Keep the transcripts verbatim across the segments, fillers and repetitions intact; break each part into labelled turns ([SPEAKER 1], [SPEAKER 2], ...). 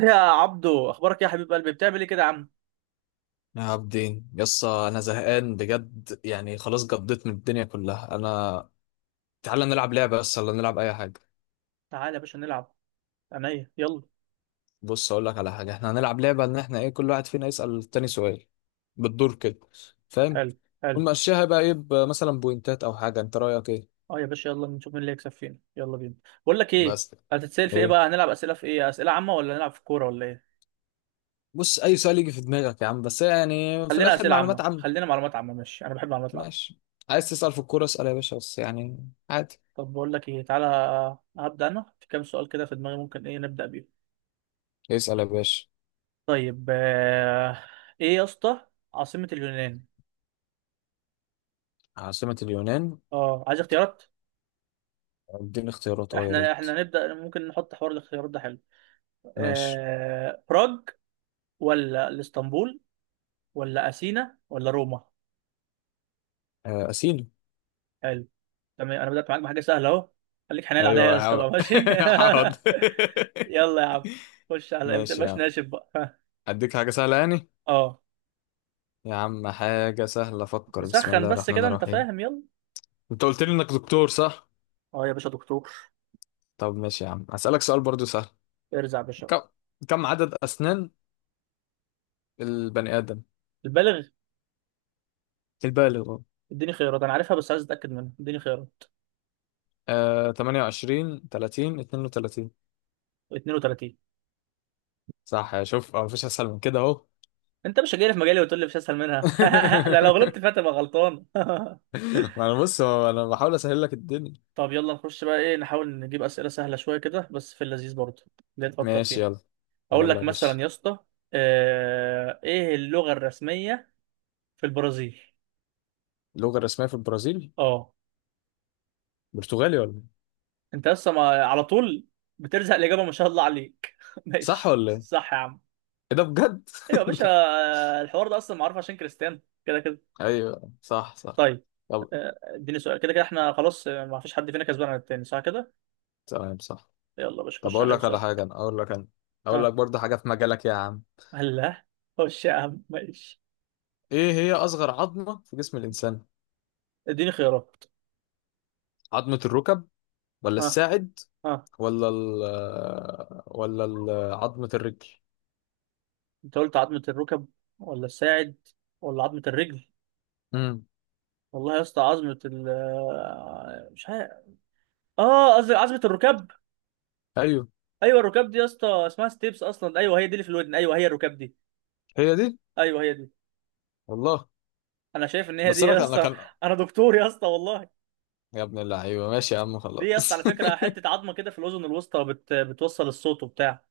[SPEAKER 1] يا عبدو، اخبارك إيه يا حبيب قلبي؟ بتعمل ايه كده يا عم؟
[SPEAKER 2] يا عبدين يس انا زهقان بجد يعني خلاص قضيت من الدنيا كلها انا. تعالى نلعب لعبه بس ولا نلعب اي حاجه.
[SPEAKER 1] تعالى يا باشا نلعب. عينيا، يلا.
[SPEAKER 2] بص اقول لك على حاجه، احنا هنلعب لعبه ان احنا ايه، كل واحد فينا يسال التاني سؤال بالدور كده، فاهم.
[SPEAKER 1] حلو حلو.
[SPEAKER 2] ونمشيها بقى ايه، ب- مثلا بوينتات او حاجه، انت رايك ايه.
[SPEAKER 1] اه يا باشا، يلا نشوف مين اللي هيكسب فينا، يلا بينا. بقول لك ايه،
[SPEAKER 2] بس
[SPEAKER 1] هتتسال في ايه
[SPEAKER 2] ايه،
[SPEAKER 1] بقى؟ هنلعب اسئله في ايه؟ اسئله عامه ولا نلعب في كوره ولا ايه؟
[SPEAKER 2] بص اي سؤال يجي في دماغك يا عم بس يعني في
[SPEAKER 1] خلينا
[SPEAKER 2] الاخر
[SPEAKER 1] اسئله
[SPEAKER 2] معلومات
[SPEAKER 1] عامه،
[SPEAKER 2] عامه.
[SPEAKER 1] خلينا معلومات عامه. ماشي، انا بحب المعلومات العامه.
[SPEAKER 2] ماشي، عايز تسال في الكوره اسال يا باشا بس يعني عادي.
[SPEAKER 1] طب بقول لك ايه، تعالى. هبدا انا في كام سؤال كده في دماغي، ممكن ايه نبدا بيه؟
[SPEAKER 2] اسال يا باشا.
[SPEAKER 1] طيب آه، ايه يا اسطى عاصمه اليونان؟
[SPEAKER 2] عاصمه اليونان.
[SPEAKER 1] اه، عايز اختيارات.
[SPEAKER 2] اديني اختيارات اه يا
[SPEAKER 1] احنا
[SPEAKER 2] ريت.
[SPEAKER 1] احنا نبدا، ممكن نحط حوار الاختيارات ده، حلو.
[SPEAKER 2] ماشي.
[SPEAKER 1] آه... براغ ولا الاسطنبول ولا اثينا ولا روما؟
[SPEAKER 2] آه، أسينو.
[SPEAKER 1] حلو، تمام. انا بدات معاك بحاجه سهله اهو، خليك حنين عليا
[SPEAKER 2] أيوة
[SPEAKER 1] يا
[SPEAKER 2] يا
[SPEAKER 1] اسطى
[SPEAKER 2] عم.
[SPEAKER 1] بقى، ماشي.
[SPEAKER 2] حاضر.
[SPEAKER 1] يلا يا عم، خش على ما
[SPEAKER 2] ماشي يا
[SPEAKER 1] تبقاش
[SPEAKER 2] عم،
[SPEAKER 1] ناشف بقى. ها.
[SPEAKER 2] أديك حاجة سهلة يعني.
[SPEAKER 1] اه،
[SPEAKER 2] يا عم حاجة سهلة، فكر بسم
[SPEAKER 1] نسخن
[SPEAKER 2] الله
[SPEAKER 1] بس
[SPEAKER 2] الرحمن
[SPEAKER 1] كده، انت
[SPEAKER 2] الرحيم.
[SPEAKER 1] فاهم، يلا.
[SPEAKER 2] أنت قلت لي إنك دكتور صح؟
[SPEAKER 1] اه يا باشا، دكتور.
[SPEAKER 2] طب ماشي يا عم هسألك سؤال برضو سهل.
[SPEAKER 1] ارزع يا باشا.
[SPEAKER 2] كم، كم عدد أسنان البني آدم
[SPEAKER 1] البالغ.
[SPEAKER 2] البالغ.
[SPEAKER 1] اديني خيارات، انا عارفها بس عايز اتاكد منها، اديني خيارات.
[SPEAKER 2] آه ثمانية وعشرين تلاتين اثنين وثلاثين.
[SPEAKER 1] اتنين وتلاتين.
[SPEAKER 2] صح، يا شوف آه، مفيش أسهل من كده أهو.
[SPEAKER 1] انت مش جاي في مجالي وتقول لي مش اسهل منها؟ ده لو غلبت فيها تبقى غلطان.
[SPEAKER 2] ما أنا بص هو أنا بحاول أسهل لك الدنيا.
[SPEAKER 1] طب يلا نخش بقى، ايه، نحاول نجيب اسئله سهله شويه كده بس في اللذيذ برضه، اللي تفكر
[SPEAKER 2] ماشي،
[SPEAKER 1] فيها.
[SPEAKER 2] يلا
[SPEAKER 1] اقول
[SPEAKER 2] يلا
[SPEAKER 1] لك
[SPEAKER 2] يا باشا.
[SPEAKER 1] مثلا يا اسطى، آه، ايه اللغه الرسميه في البرازيل؟
[SPEAKER 2] اللغة الرسمية في البرازيل.
[SPEAKER 1] اه.
[SPEAKER 2] برتغالي ولا إيه؟
[SPEAKER 1] انت لسه ما على طول بترزق الاجابه، ما شاء الله عليك.
[SPEAKER 2] صح
[SPEAKER 1] ماشي،
[SPEAKER 2] ولا ايه؟
[SPEAKER 1] صح يا عم.
[SPEAKER 2] إيه ده بجد؟
[SPEAKER 1] ايوه يا باشا، آه، الحوار ده اصلا معروف عشان كريستيانو، كده كده.
[SPEAKER 2] ايوه صح صح.
[SPEAKER 1] طيب،
[SPEAKER 2] طب
[SPEAKER 1] آه، اديني سؤال. كده كده احنا خلاص، آه، ما فيش حد فينا كسبان عن التاني، صح كده.
[SPEAKER 2] تمام صح.
[SPEAKER 1] يلا يا باشا،
[SPEAKER 2] طب
[SPEAKER 1] خش
[SPEAKER 2] اقول
[SPEAKER 1] عليا
[SPEAKER 2] لك على حاجه
[SPEAKER 1] بسؤالك.
[SPEAKER 2] انا، اقول لك انا. اقول لك
[SPEAKER 1] ها،
[SPEAKER 2] برضه حاجه في مجالك يا عم.
[SPEAKER 1] هلا، خش يا عم، ماشي.
[SPEAKER 2] ايه هي اصغر عظمه في جسم الانسان؟
[SPEAKER 1] اديني خيارات.
[SPEAKER 2] عظمه الركب، ولا
[SPEAKER 1] ها،
[SPEAKER 2] الساعد،
[SPEAKER 1] ها.
[SPEAKER 2] ولا ال آه، ولا ال- آه، عظمه الرجل؟
[SPEAKER 1] انت قلت عظمه الركب ولا الساعد ولا عظمه الرجل؟
[SPEAKER 2] امم
[SPEAKER 1] والله يا اسطى، عظمة ال آه، مش عارف. اه، قصدي عظمة الركاب.
[SPEAKER 2] ايوه
[SPEAKER 1] ايوه، الركاب دي يا اسطى اسمها ستيبس اصلا، ايوه هي دي اللي في الودن، ايوه هي الركاب دي.
[SPEAKER 2] هي دي.
[SPEAKER 1] ايوه هي دي.
[SPEAKER 2] والله
[SPEAKER 1] انا شايف ان هي دي
[SPEAKER 2] بس انا
[SPEAKER 1] يا
[SPEAKER 2] كان انا
[SPEAKER 1] اسطى.
[SPEAKER 2] كان
[SPEAKER 1] انا دكتور يا اسطى والله.
[SPEAKER 2] يا ابن اللعيبه ماشي يا عم
[SPEAKER 1] دي يا اسطى على
[SPEAKER 2] خلاص.
[SPEAKER 1] فكرة حتة عظمة كده في الاذن الوسطى، بت... بتوصل الصوت وبتاع.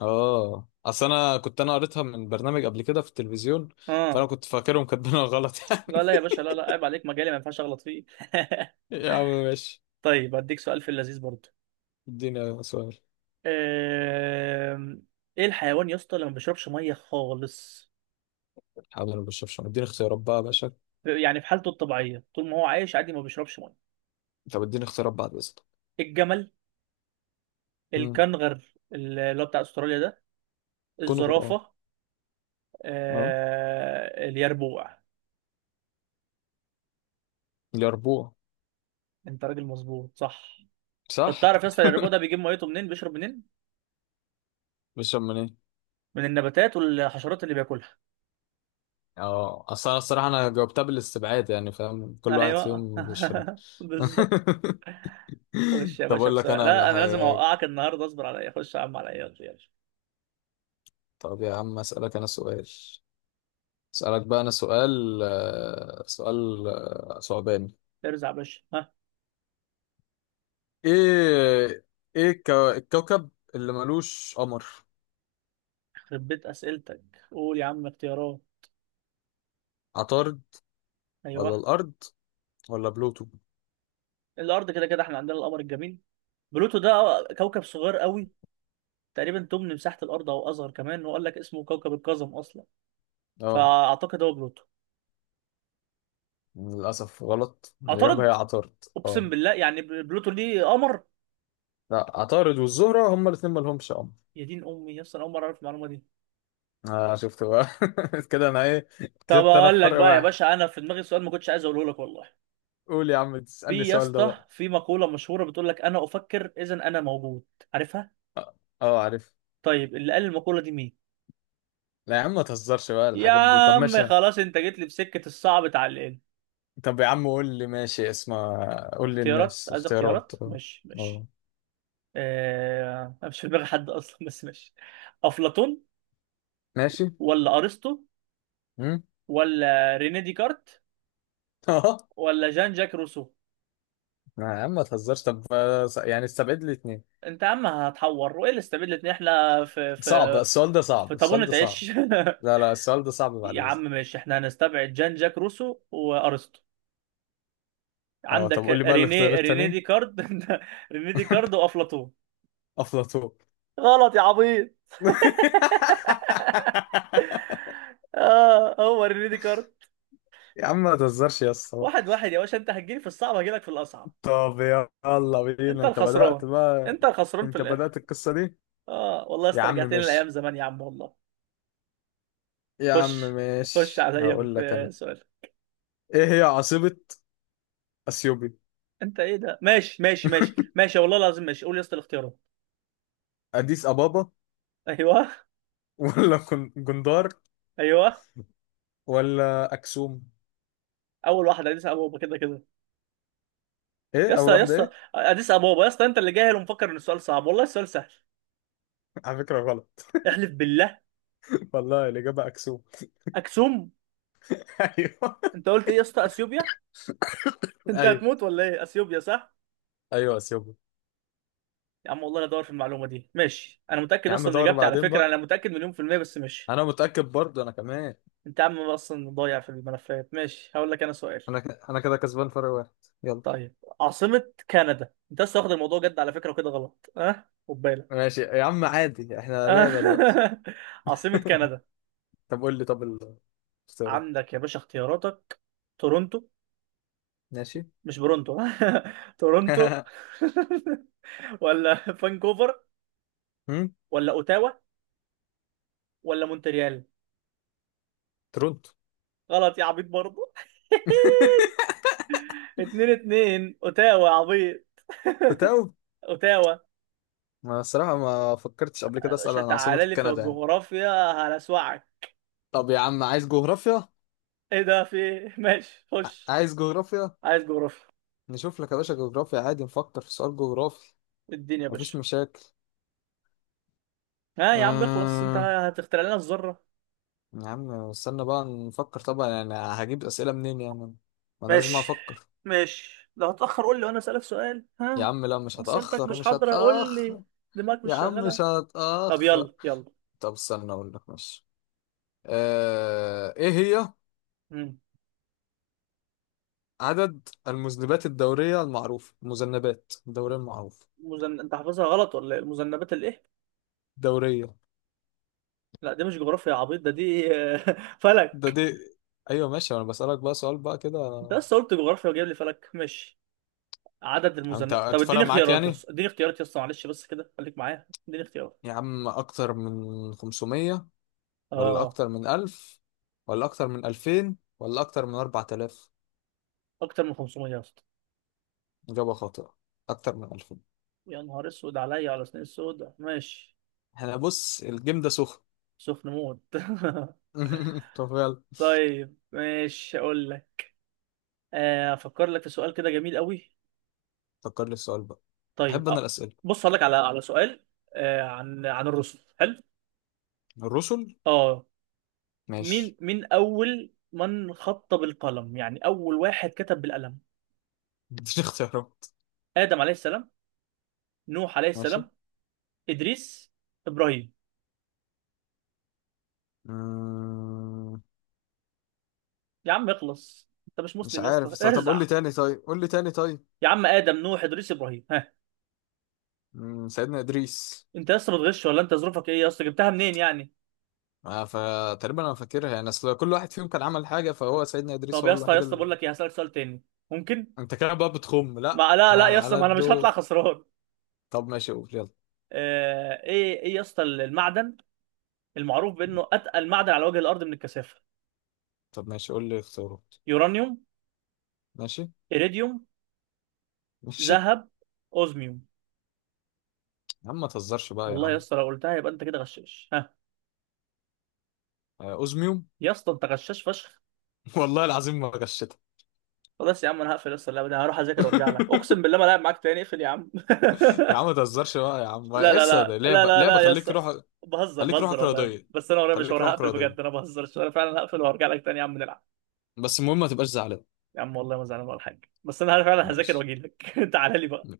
[SPEAKER 2] اه اصل انا كنت انا قريتها من برنامج قبل كده في التلفزيون، فانا
[SPEAKER 1] اه.
[SPEAKER 2] كنت فاكرهم كاتبينها غلط.
[SPEAKER 1] لا لا
[SPEAKER 2] يعني
[SPEAKER 1] يا باشا، لا لا، عيب عليك، مجالي ما ينفعش اغلط فيه.
[SPEAKER 2] يا عم ماشي.
[SPEAKER 1] طيب، هديك سؤال في اللذيذ برضه.
[SPEAKER 2] اديني سؤال.
[SPEAKER 1] آم، ايه الحيوان يا اسطى اللي ما بيشربش ميه خالص؟
[SPEAKER 2] حاضر ما بشربش، اديني اختيارات بقى يا باشا.
[SPEAKER 1] يعني في حالته الطبيعية طول ما هو عايش عادي ما بيشربش ميه.
[SPEAKER 2] طب اديني اختيارات بعد اذنك.
[SPEAKER 1] الجمل،
[SPEAKER 2] امم
[SPEAKER 1] الكنغر اللي هو بتاع استراليا ده،
[SPEAKER 2] كنغر اه.
[SPEAKER 1] الزرافه،
[SPEAKER 2] اه
[SPEAKER 1] آه... اليربوع.
[SPEAKER 2] اليربوع.
[SPEAKER 1] انت راجل مظبوط، صح. طب
[SPEAKER 2] صح.
[SPEAKER 1] تعرف يا اسطى اليربوع ده بيجيب ميته منين، بيشرب منين؟
[SPEAKER 2] بيشرب من ايه.
[SPEAKER 1] من النباتات والحشرات اللي بياكلها.
[SPEAKER 2] اه اصل انا الصراحه انا جاوبتها بالاستبعاد يعني، فاهم كل واحد
[SPEAKER 1] ايوه
[SPEAKER 2] فيهم بيشرب.
[SPEAKER 1] بالظبط. خش يا
[SPEAKER 2] طب
[SPEAKER 1] باشا
[SPEAKER 2] اقول لك
[SPEAKER 1] بسؤال،
[SPEAKER 2] انا على
[SPEAKER 1] لا انا لازم
[SPEAKER 2] حاجه.
[SPEAKER 1] اوقعك النهارده، اصبر عليا، خش يا عم عليا، يلا يلا.
[SPEAKER 2] طب يا عم اسالك انا سؤال. اسألك بقى أنا سؤال آه، سؤال آه، صعباني.
[SPEAKER 1] ارزع يا باشا، ها.
[SPEAKER 2] إيه، إيه الكو- الكوكب اللي ملوش قمر.
[SPEAKER 1] يخرب بيت اسئلتك. قول يا عم اختيارات.
[SPEAKER 2] عطارد، ولا
[SPEAKER 1] ايوه.
[SPEAKER 2] الأرض، ولا بلوتو.
[SPEAKER 1] الارض كده كده احنا عندنا القمر الجميل. بلوتو ده كوكب صغير قوي، تقريبا تمن مساحة الأرض أو أصغر كمان، وقال لك اسمه كوكب القزم أصلا،
[SPEAKER 2] أه
[SPEAKER 1] فأعتقد هو بلوتو.
[SPEAKER 2] للأسف غلط، الإجابة هي
[SPEAKER 1] اعترض،
[SPEAKER 2] عطارد
[SPEAKER 1] أقسم
[SPEAKER 2] أه.
[SPEAKER 1] بالله يعني، ب- بلوتو ليه قمر؟
[SPEAKER 2] لا، عطارد والزهرة هما الاتنين ملهمش قمر.
[SPEAKER 1] يا دين أمي يا اسطى، أنا أول مرة أعرف المعلومة دي.
[SPEAKER 2] آه شفت بقى، كده أنا إيه،
[SPEAKER 1] طب
[SPEAKER 2] كسبت أنا
[SPEAKER 1] أقول
[SPEAKER 2] في
[SPEAKER 1] لك
[SPEAKER 2] فرق
[SPEAKER 1] بقى يا
[SPEAKER 2] واحد.
[SPEAKER 1] باشا، أنا في دماغي سؤال ما كنتش عايز أقوله لك والله.
[SPEAKER 2] قول يا عم تسألني
[SPEAKER 1] في يا
[SPEAKER 2] السؤال ده
[SPEAKER 1] اسطى،
[SPEAKER 2] بقى.
[SPEAKER 1] في مقولة مشهورة بتقول لك أنا أفكر إذا أنا موجود، عارفها؟
[SPEAKER 2] أه. آه، عارف.
[SPEAKER 1] طيب، اللي قال المقولة دي مين؟
[SPEAKER 2] لا يا عم ما تهزرش بقى
[SPEAKER 1] يا
[SPEAKER 2] الحاجات دي، طب
[SPEAKER 1] عم
[SPEAKER 2] ماشي.
[SPEAKER 1] خلاص، أنت جيت لي في سكة الصعب، اتعلقنا.
[SPEAKER 2] طب يا عم قول لي ماشي اسمع. قول لي
[SPEAKER 1] اختيارات؟
[SPEAKER 2] الناس
[SPEAKER 1] عايز
[SPEAKER 2] اختيارات
[SPEAKER 1] اختيارات؟
[SPEAKER 2] اه.
[SPEAKER 1] ماشي، ماشي.
[SPEAKER 2] اه،
[SPEAKER 1] آه... أنا مش في دماغي حد أصلا، بس ماشي. أفلاطون
[SPEAKER 2] ماشي.
[SPEAKER 1] ولا ارسطو
[SPEAKER 2] امم.
[SPEAKER 1] ولا ريني ديكارت
[SPEAKER 2] اه.
[SPEAKER 1] ولا جان جاك روسو؟
[SPEAKER 2] يا عم ما تهزرش، طب آه، س- يعني استبعد لي اتنين.
[SPEAKER 1] انت يا عم هتحور، وايه اللي استبدلت ان احنا في
[SPEAKER 2] صعب
[SPEAKER 1] في
[SPEAKER 2] السؤال ده صعب
[SPEAKER 1] في
[SPEAKER 2] السؤال
[SPEAKER 1] طابونة
[SPEAKER 2] ده صعب.
[SPEAKER 1] عيش؟
[SPEAKER 2] لا لا السؤال ده صعب بعد
[SPEAKER 1] يا عم
[SPEAKER 2] اذنك.
[SPEAKER 1] ماشي، احنا هنستبعد جان جاك روسو وارسطو،
[SPEAKER 2] اه، طب قول
[SPEAKER 1] عندك
[SPEAKER 2] لي بقى الاختيار
[SPEAKER 1] ريني ريني
[SPEAKER 2] التانيين.
[SPEAKER 1] ديكارت. ريني ديكارت وافلاطون.
[SPEAKER 2] افلاطون.
[SPEAKER 1] غلط يا عبيط. اه، هو ريني ديكارت.
[SPEAKER 2] يا عم ما تهزرش يا اسطى.
[SPEAKER 1] واحد واحد يا باشا، انت هتجيلي في الصعب، هجيلك في الاصعب.
[SPEAKER 2] طب يلا
[SPEAKER 1] انت
[SPEAKER 2] بينا انت
[SPEAKER 1] الخسران،
[SPEAKER 2] بدأت بقى.
[SPEAKER 1] انت الخسران في
[SPEAKER 2] انت
[SPEAKER 1] الاخر.
[SPEAKER 2] بدأت القصة دي.
[SPEAKER 1] اه والله
[SPEAKER 2] يا عم
[SPEAKER 1] استرجعتني لايام
[SPEAKER 2] ماشي.
[SPEAKER 1] زمان يا عم والله.
[SPEAKER 2] يا عم
[SPEAKER 1] خش، خش
[SPEAKER 2] ماشي
[SPEAKER 1] عليا
[SPEAKER 2] هقول لك
[SPEAKER 1] في
[SPEAKER 2] انا.
[SPEAKER 1] سؤال.
[SPEAKER 2] ايه هي عاصمة اثيوبي.
[SPEAKER 1] انت ايه ده؟ ماشي ماشي ماشي ماشي، والله العظيم ماشي. قول يا اسطى الاختيارات.
[SPEAKER 2] اديس ابابا،
[SPEAKER 1] ايوه.
[SPEAKER 2] ولا جن- جندار،
[SPEAKER 1] ايوه،
[SPEAKER 2] ولا اكسوم.
[SPEAKER 1] اول واحده اديس ابابا كده كده.
[SPEAKER 2] ايه
[SPEAKER 1] يا اسطى،
[SPEAKER 2] اول
[SPEAKER 1] يا
[SPEAKER 2] واحده
[SPEAKER 1] اسطى،
[SPEAKER 2] ايه.
[SPEAKER 1] اديس ابابا يا اسطى، انت اللي جاهل ومفكر ان السؤال صعب، والله السؤال سهل.
[SPEAKER 2] على فكره غلط.
[SPEAKER 1] احلف بالله.
[SPEAKER 2] والله الاجابه اكسوم.
[SPEAKER 1] اكسوم؟
[SPEAKER 2] ايوه
[SPEAKER 1] انت قلت ايه يا اسطى؟ اثيوبيا. انت
[SPEAKER 2] ايوه.
[SPEAKER 1] هتموت ولا ايه؟ اثيوبيا، صح.
[SPEAKER 2] ايوه اثيوبي.
[SPEAKER 1] يا عم والله انا ادور في المعلومه دي، ماشي، انا متاكد
[SPEAKER 2] يا عم
[SPEAKER 1] اصلا من
[SPEAKER 2] دور
[SPEAKER 1] اجابتي على
[SPEAKER 2] بعدين
[SPEAKER 1] فكره،
[SPEAKER 2] بقى.
[SPEAKER 1] انا متاكد مليون في الميه، بس ماشي.
[SPEAKER 2] انا متاكد برضه انا كمان.
[SPEAKER 1] انت يا عم اصلا ضايع في الملفات، ماشي، هقول لك انا سؤال.
[SPEAKER 2] انا ك... انا كده كسبان فرق واحد. يلا.
[SPEAKER 1] طيب، عاصمة كندا. انت لسه واخد الموضوع جد على فكرة، وكده غلط اه، خد بالك.
[SPEAKER 2] ماشي يا عم عادي، احنا لعبه دلوقتي.
[SPEAKER 1] آه. عاصمة كندا.
[SPEAKER 2] طب قول لي، طب الاختيارات.
[SPEAKER 1] عندك يا باشا اختياراتك. تورونتو،
[SPEAKER 2] ماشي.
[SPEAKER 1] مش برونتو، تورونتو، ولا فانكوفر
[SPEAKER 2] هم؟
[SPEAKER 1] ولا اوتاوا ولا مونتريال؟
[SPEAKER 2] تورونتو.
[SPEAKER 1] غلط يا عبيط برضه. اتنين اتنين، اوتاوا يا عبيط.
[SPEAKER 2] بتاو.
[SPEAKER 1] اوتاوا.
[SPEAKER 2] ما الصراحة ما فكرتش قبل كده
[SPEAKER 1] يا
[SPEAKER 2] اسأل
[SPEAKER 1] باشا
[SPEAKER 2] عن عاصمة
[SPEAKER 1] تعالى لي في
[SPEAKER 2] كندا يعني.
[SPEAKER 1] الجغرافيا هلسوعك.
[SPEAKER 2] طب يا عم عايز جغرافيا.
[SPEAKER 1] ايه ده في إيه؟ ماشي،
[SPEAKER 2] ع-
[SPEAKER 1] خش.
[SPEAKER 2] عايز جغرافيا.
[SPEAKER 1] عايز جغرافيا.
[SPEAKER 2] نشوف لك يا باشا جغرافيا عادي نفكر في سؤال جغرافي.
[SPEAKER 1] اديني يا باشا.
[SPEAKER 2] مفيش مشاكل.
[SPEAKER 1] ها يا عم اخلص، انت
[SPEAKER 2] أمم،
[SPEAKER 1] هتخترع لنا الذرة؟
[SPEAKER 2] يا عم استنى بقى نفكر، طبعا يعني هجيب أسئلة منين يعني، ما انا لازم
[SPEAKER 1] ماشي،
[SPEAKER 2] افكر.
[SPEAKER 1] ماشي. لو هتأخر قول لي وانا اسألك سؤال،
[SPEAKER 2] يا
[SPEAKER 1] ها.
[SPEAKER 2] عم لا، مش
[SPEAKER 1] اسئلتك
[SPEAKER 2] هتأخر
[SPEAKER 1] مش
[SPEAKER 2] مش
[SPEAKER 1] حاضرة، قول لي،
[SPEAKER 2] هتأخر.
[SPEAKER 1] دماغك مش
[SPEAKER 2] يا عم
[SPEAKER 1] شغالة.
[SPEAKER 2] مش
[SPEAKER 1] طب
[SPEAKER 2] هتأخر.
[SPEAKER 1] يلا، يلا.
[SPEAKER 2] طب استنى اقول لك ماشي. آه... ايه هي
[SPEAKER 1] مم.
[SPEAKER 2] عدد المذنبات الدورية المعروفة، المذنبات الدورية المعروفة.
[SPEAKER 1] مزن... انت حافظها غلط ولا ايه؟ المذنبات الايه؟
[SPEAKER 2] دورية.
[SPEAKER 1] لا دي مش جغرافيا يا عبيط، ده دي
[SPEAKER 2] ده
[SPEAKER 1] فلك.
[SPEAKER 2] دي. ايوه ماشي انا بسألك بقى سؤال بقى كده.
[SPEAKER 1] انت لسه قلت جغرافيا وجايب لي فلك، ماشي. عدد
[SPEAKER 2] انت
[SPEAKER 1] المذنبات، طب
[SPEAKER 2] هتفرق
[SPEAKER 1] اديني
[SPEAKER 2] معاك
[SPEAKER 1] اختيارات يا
[SPEAKER 2] يعني.
[SPEAKER 1] اسطى، اديني اختيارات يا اسطى، معلش بس كده خليك معايا، اديني اختيارات.
[SPEAKER 2] يا عم أكتر من خمسميه، ولا
[SPEAKER 1] اه.
[SPEAKER 2] أكتر من ألف، ولا أكتر من ألفين، ولا أكتر من أربعة آلاف.
[SPEAKER 1] اكتر من خمسميه يا اسطى.
[SPEAKER 2] إجابة خاطئة، أكتر من ألفين.
[SPEAKER 1] يا نهار اسود عليا، على سنين السوداء، ماشي.
[SPEAKER 2] احنا بص الجيم ده سخن.
[SPEAKER 1] سخن موت.
[SPEAKER 2] طب يلا.
[SPEAKER 1] طيب ماشي، اقول لك. آه، افكر لك في سؤال كده جميل قوي.
[SPEAKER 2] فكر لي السؤال بقى. أحب
[SPEAKER 1] طيب
[SPEAKER 2] أنا
[SPEAKER 1] اه،
[SPEAKER 2] الأسئلة.
[SPEAKER 1] بص هقول لك على على سؤال، آه، عن عن الرسل، حلو.
[SPEAKER 2] الرسل.
[SPEAKER 1] اه.
[SPEAKER 2] ماشي.
[SPEAKER 1] مين مين اول من خط بالقلم؟ يعني اول واحد كتب بالقلم.
[SPEAKER 2] مش اختيارات.
[SPEAKER 1] ادم عليه السلام، نوح عليه
[SPEAKER 2] ماشي.
[SPEAKER 1] السلام، ادريس، ابراهيم.
[SPEAKER 2] مم،
[SPEAKER 1] يا عم اخلص، انت مش
[SPEAKER 2] مش
[SPEAKER 1] مسلم يا
[SPEAKER 2] عارف
[SPEAKER 1] اسطى؟
[SPEAKER 2] بس- طب قول لي
[SPEAKER 1] ارزع.
[SPEAKER 2] تاني، طيب قول لي تاني طيب.
[SPEAKER 1] يا عم، ادم، نوح، ادريس، ابراهيم، ها.
[SPEAKER 2] مم، سيدنا إدريس.
[SPEAKER 1] انت يا اسطى بتغش ولا انت ظروفك ايه يا اسطى؟ جبتها منين يعني؟
[SPEAKER 2] آه، فتقريبا أنا فاكرها يعني، أصل كل واحد فيهم كان عمل حاجة، فهو سيدنا إدريس
[SPEAKER 1] طب يا
[SPEAKER 2] هو
[SPEAKER 1] اسطى، يا
[SPEAKER 2] الوحيد.
[SPEAKER 1] اسطى بقول لك ايه، هسألك سؤال تاني، ممكن.
[SPEAKER 2] انت كده بقى بتخم، لا
[SPEAKER 1] ما لا
[SPEAKER 2] انا
[SPEAKER 1] لا يا
[SPEAKER 2] على
[SPEAKER 1] اسطى،
[SPEAKER 2] على
[SPEAKER 1] ما انا مش هطلع
[SPEAKER 2] الدور.
[SPEAKER 1] خسران.
[SPEAKER 2] طب ماشي قول يلا.
[SPEAKER 1] آه، ايه ايه يا اسطى المعدن المعروف بانه اتقل معدن على وجه الارض من الكثافه؟
[SPEAKER 2] طب ماشي قول لي اختيارات.
[SPEAKER 1] يورانيوم،
[SPEAKER 2] ماشي
[SPEAKER 1] ايريديوم،
[SPEAKER 2] ماشي.
[SPEAKER 1] ذهب، اوزميوم.
[SPEAKER 2] يا عم ما تهزرش بقى يا
[SPEAKER 1] والله يا
[SPEAKER 2] عم.
[SPEAKER 1] اسطى لو قلتها يبقى انت كده غشاش، ها.
[SPEAKER 2] آه، اوزميوم.
[SPEAKER 1] يا اسطى انت غشاش فشخ.
[SPEAKER 2] والله العظيم ما غشيتها.
[SPEAKER 1] خلاص يا عم، انا هقفل يا اسطى، اللعبه دي هروح اذاكر وارجع لك، اقسم بالله ما لعب معاك تاني، اقفل يا عم.
[SPEAKER 2] يا عم ما تهزرش بقى يا عم،
[SPEAKER 1] لا لا
[SPEAKER 2] لسه ده
[SPEAKER 1] لا لا
[SPEAKER 2] لعبه،
[SPEAKER 1] لا
[SPEAKER 2] لعبه،
[SPEAKER 1] لا يا
[SPEAKER 2] خليك
[SPEAKER 1] اسطى،
[SPEAKER 2] روح.
[SPEAKER 1] بهزر
[SPEAKER 2] خليك
[SPEAKER 1] بهزر
[SPEAKER 2] روحك
[SPEAKER 1] والله،
[SPEAKER 2] رياضيه،
[SPEAKER 1] بس انا ورايا
[SPEAKER 2] خليك
[SPEAKER 1] مشوار،
[SPEAKER 2] روحك
[SPEAKER 1] هقفل بجد،
[SPEAKER 2] رياضيه،
[SPEAKER 1] انا بهزر، انا فعلا هقفل وهرجع لك تاني يا عم نلعب.
[SPEAKER 2] بس المهم ما تبقاش زعلان.
[SPEAKER 1] يا عم والله ما زعلان ولا حاجه، بس انا فعلا هذاكر
[SPEAKER 2] ماشي.
[SPEAKER 1] واجي لك. تعالى لي بقى.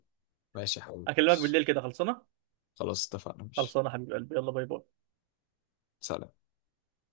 [SPEAKER 2] ماشي يا حبيبي
[SPEAKER 1] اكلمك
[SPEAKER 2] ماشي.
[SPEAKER 1] بالليل كده، خلصانه.
[SPEAKER 2] خلاص اتفقنا ماشي.
[SPEAKER 1] خلصانه حبيب قلبي، يلا باي باي.
[SPEAKER 2] سلام.